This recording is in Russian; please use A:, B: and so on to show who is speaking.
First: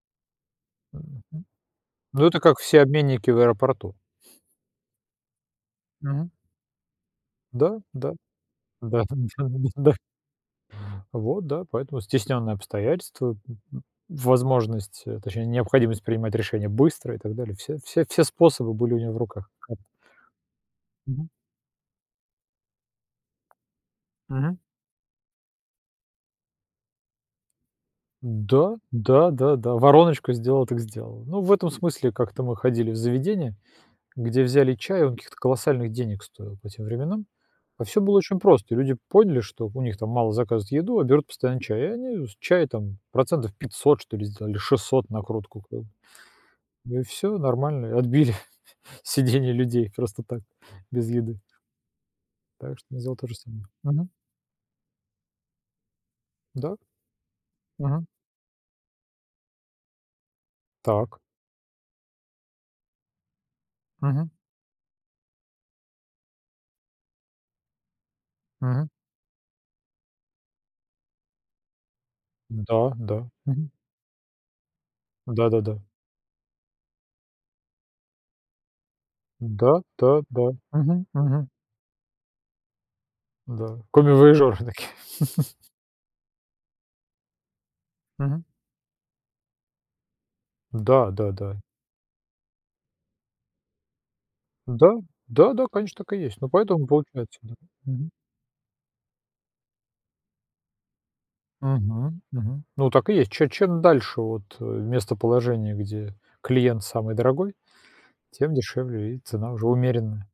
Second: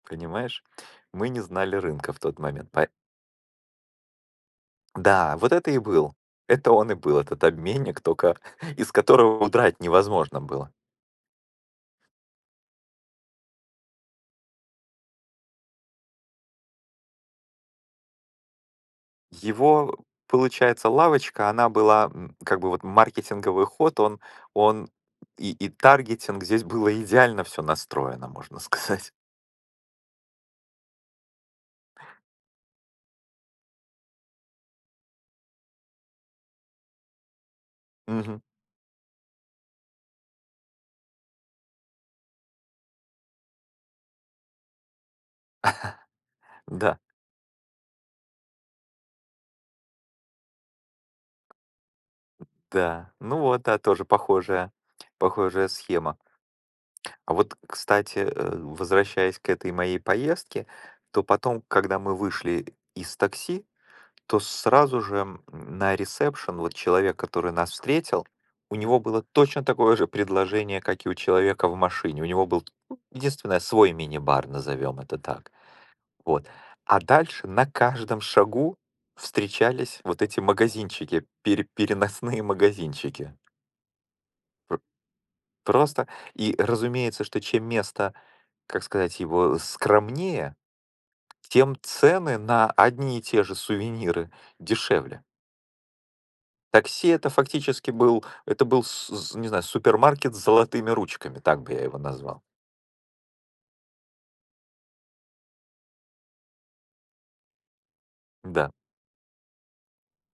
A: Понимаешь? Мы не
B: Мгм.
A: знали рынка в
B: Ну
A: тот
B: это как
A: момент.
B: все
A: Поэ
B: обменники в аэропорту.
A: Да, вот это и был.
B: Мгм.
A: Это он и был, этот
B: Да,
A: обменник,
B: да.
A: только из
B: Да, там
A: которого
B: ничего не
A: удрать
B: нужно, да.
A: невозможно было.
B: Вот, да. Поэтому стесненные обстоятельства, м, м, возможность, э, точнее необходимость принимать решения быстро и так далее, все все все способы были у него в руках. Хаб
A: Его получается
B: Мгм.
A: лавочка она была, м, как бы вот маркетинговый ход он
B: Мгм.
A: он и и таргетинг здесь было идеально всё настроено можно
B: М-да,
A: сказать.
B: да, да, да. Вороночку сделала, так сделала. Ну в этом смысле как-то мы ходили в заведение, где взяли чай, он каких-то колоссальных денег стоил по тем временам, а всё было очень
A: Мгм.
B: просто, люди поняли, что у них там мало заказывают еду, а берут постоянно чай и они с чая там процентов 500 что ли сделали, 600 накрутку как бы.
A: Да.
B: Ну и всё, и нормально, отбили сидение людей просто так, без еды.
A: М,
B: Так что я
A: да.
B: сделал то же
A: Ну вот,
B: самое.
A: та тоже
B: Мгм.
A: похожая, похожая схема.
B: Да.
A: А вот,
B: Мгм.
A: кстати, э, возвращаясь к этой моей поездке,
B: Так.
A: то потом, когда мы вышли из такси,
B: Мгм.
A: то сразу же, м, на ресепшен вот человек, который нас встретил, у
B: Мгм.
A: него было точно такое же предложение, как и у человека в машине. У него был,
B: Да, да,
A: единственное,
B: мгм.
A: свой мини-бар, назовём это так.
B: Да-да-да.
A: Вот, а дальше на каждом шагу
B: Да,
A: встречались
B: да,
A: вот эти
B: да. Мгм,
A: магазинчики,
B: мгм.
A: пере переносные магазинчики.
B: Да, комивояжёры
A: Пр
B: такие.
A: просто и, разумеется, что чем место,
B: Мгм.
A: как сказать, его скромнее,
B: Да, да, да.
A: тем цены на одни и те же сувениры
B: Да,
A: дешевле.
B: да, да, конечно, так и есть, ну поэтому
A: Такси это,
B: получается, да,
A: фактически,
B: мгм.
A: был это был с су не знаю супермаркет с золотыми ручками, так бы я его
B: Мгм.
A: назвал.
B: Мгм. Ну так и есть, че чем дальше вот, э, местоположение, где клиент самый дорогой, тем
A: Да!
B: дешевле и цена уже умеренная.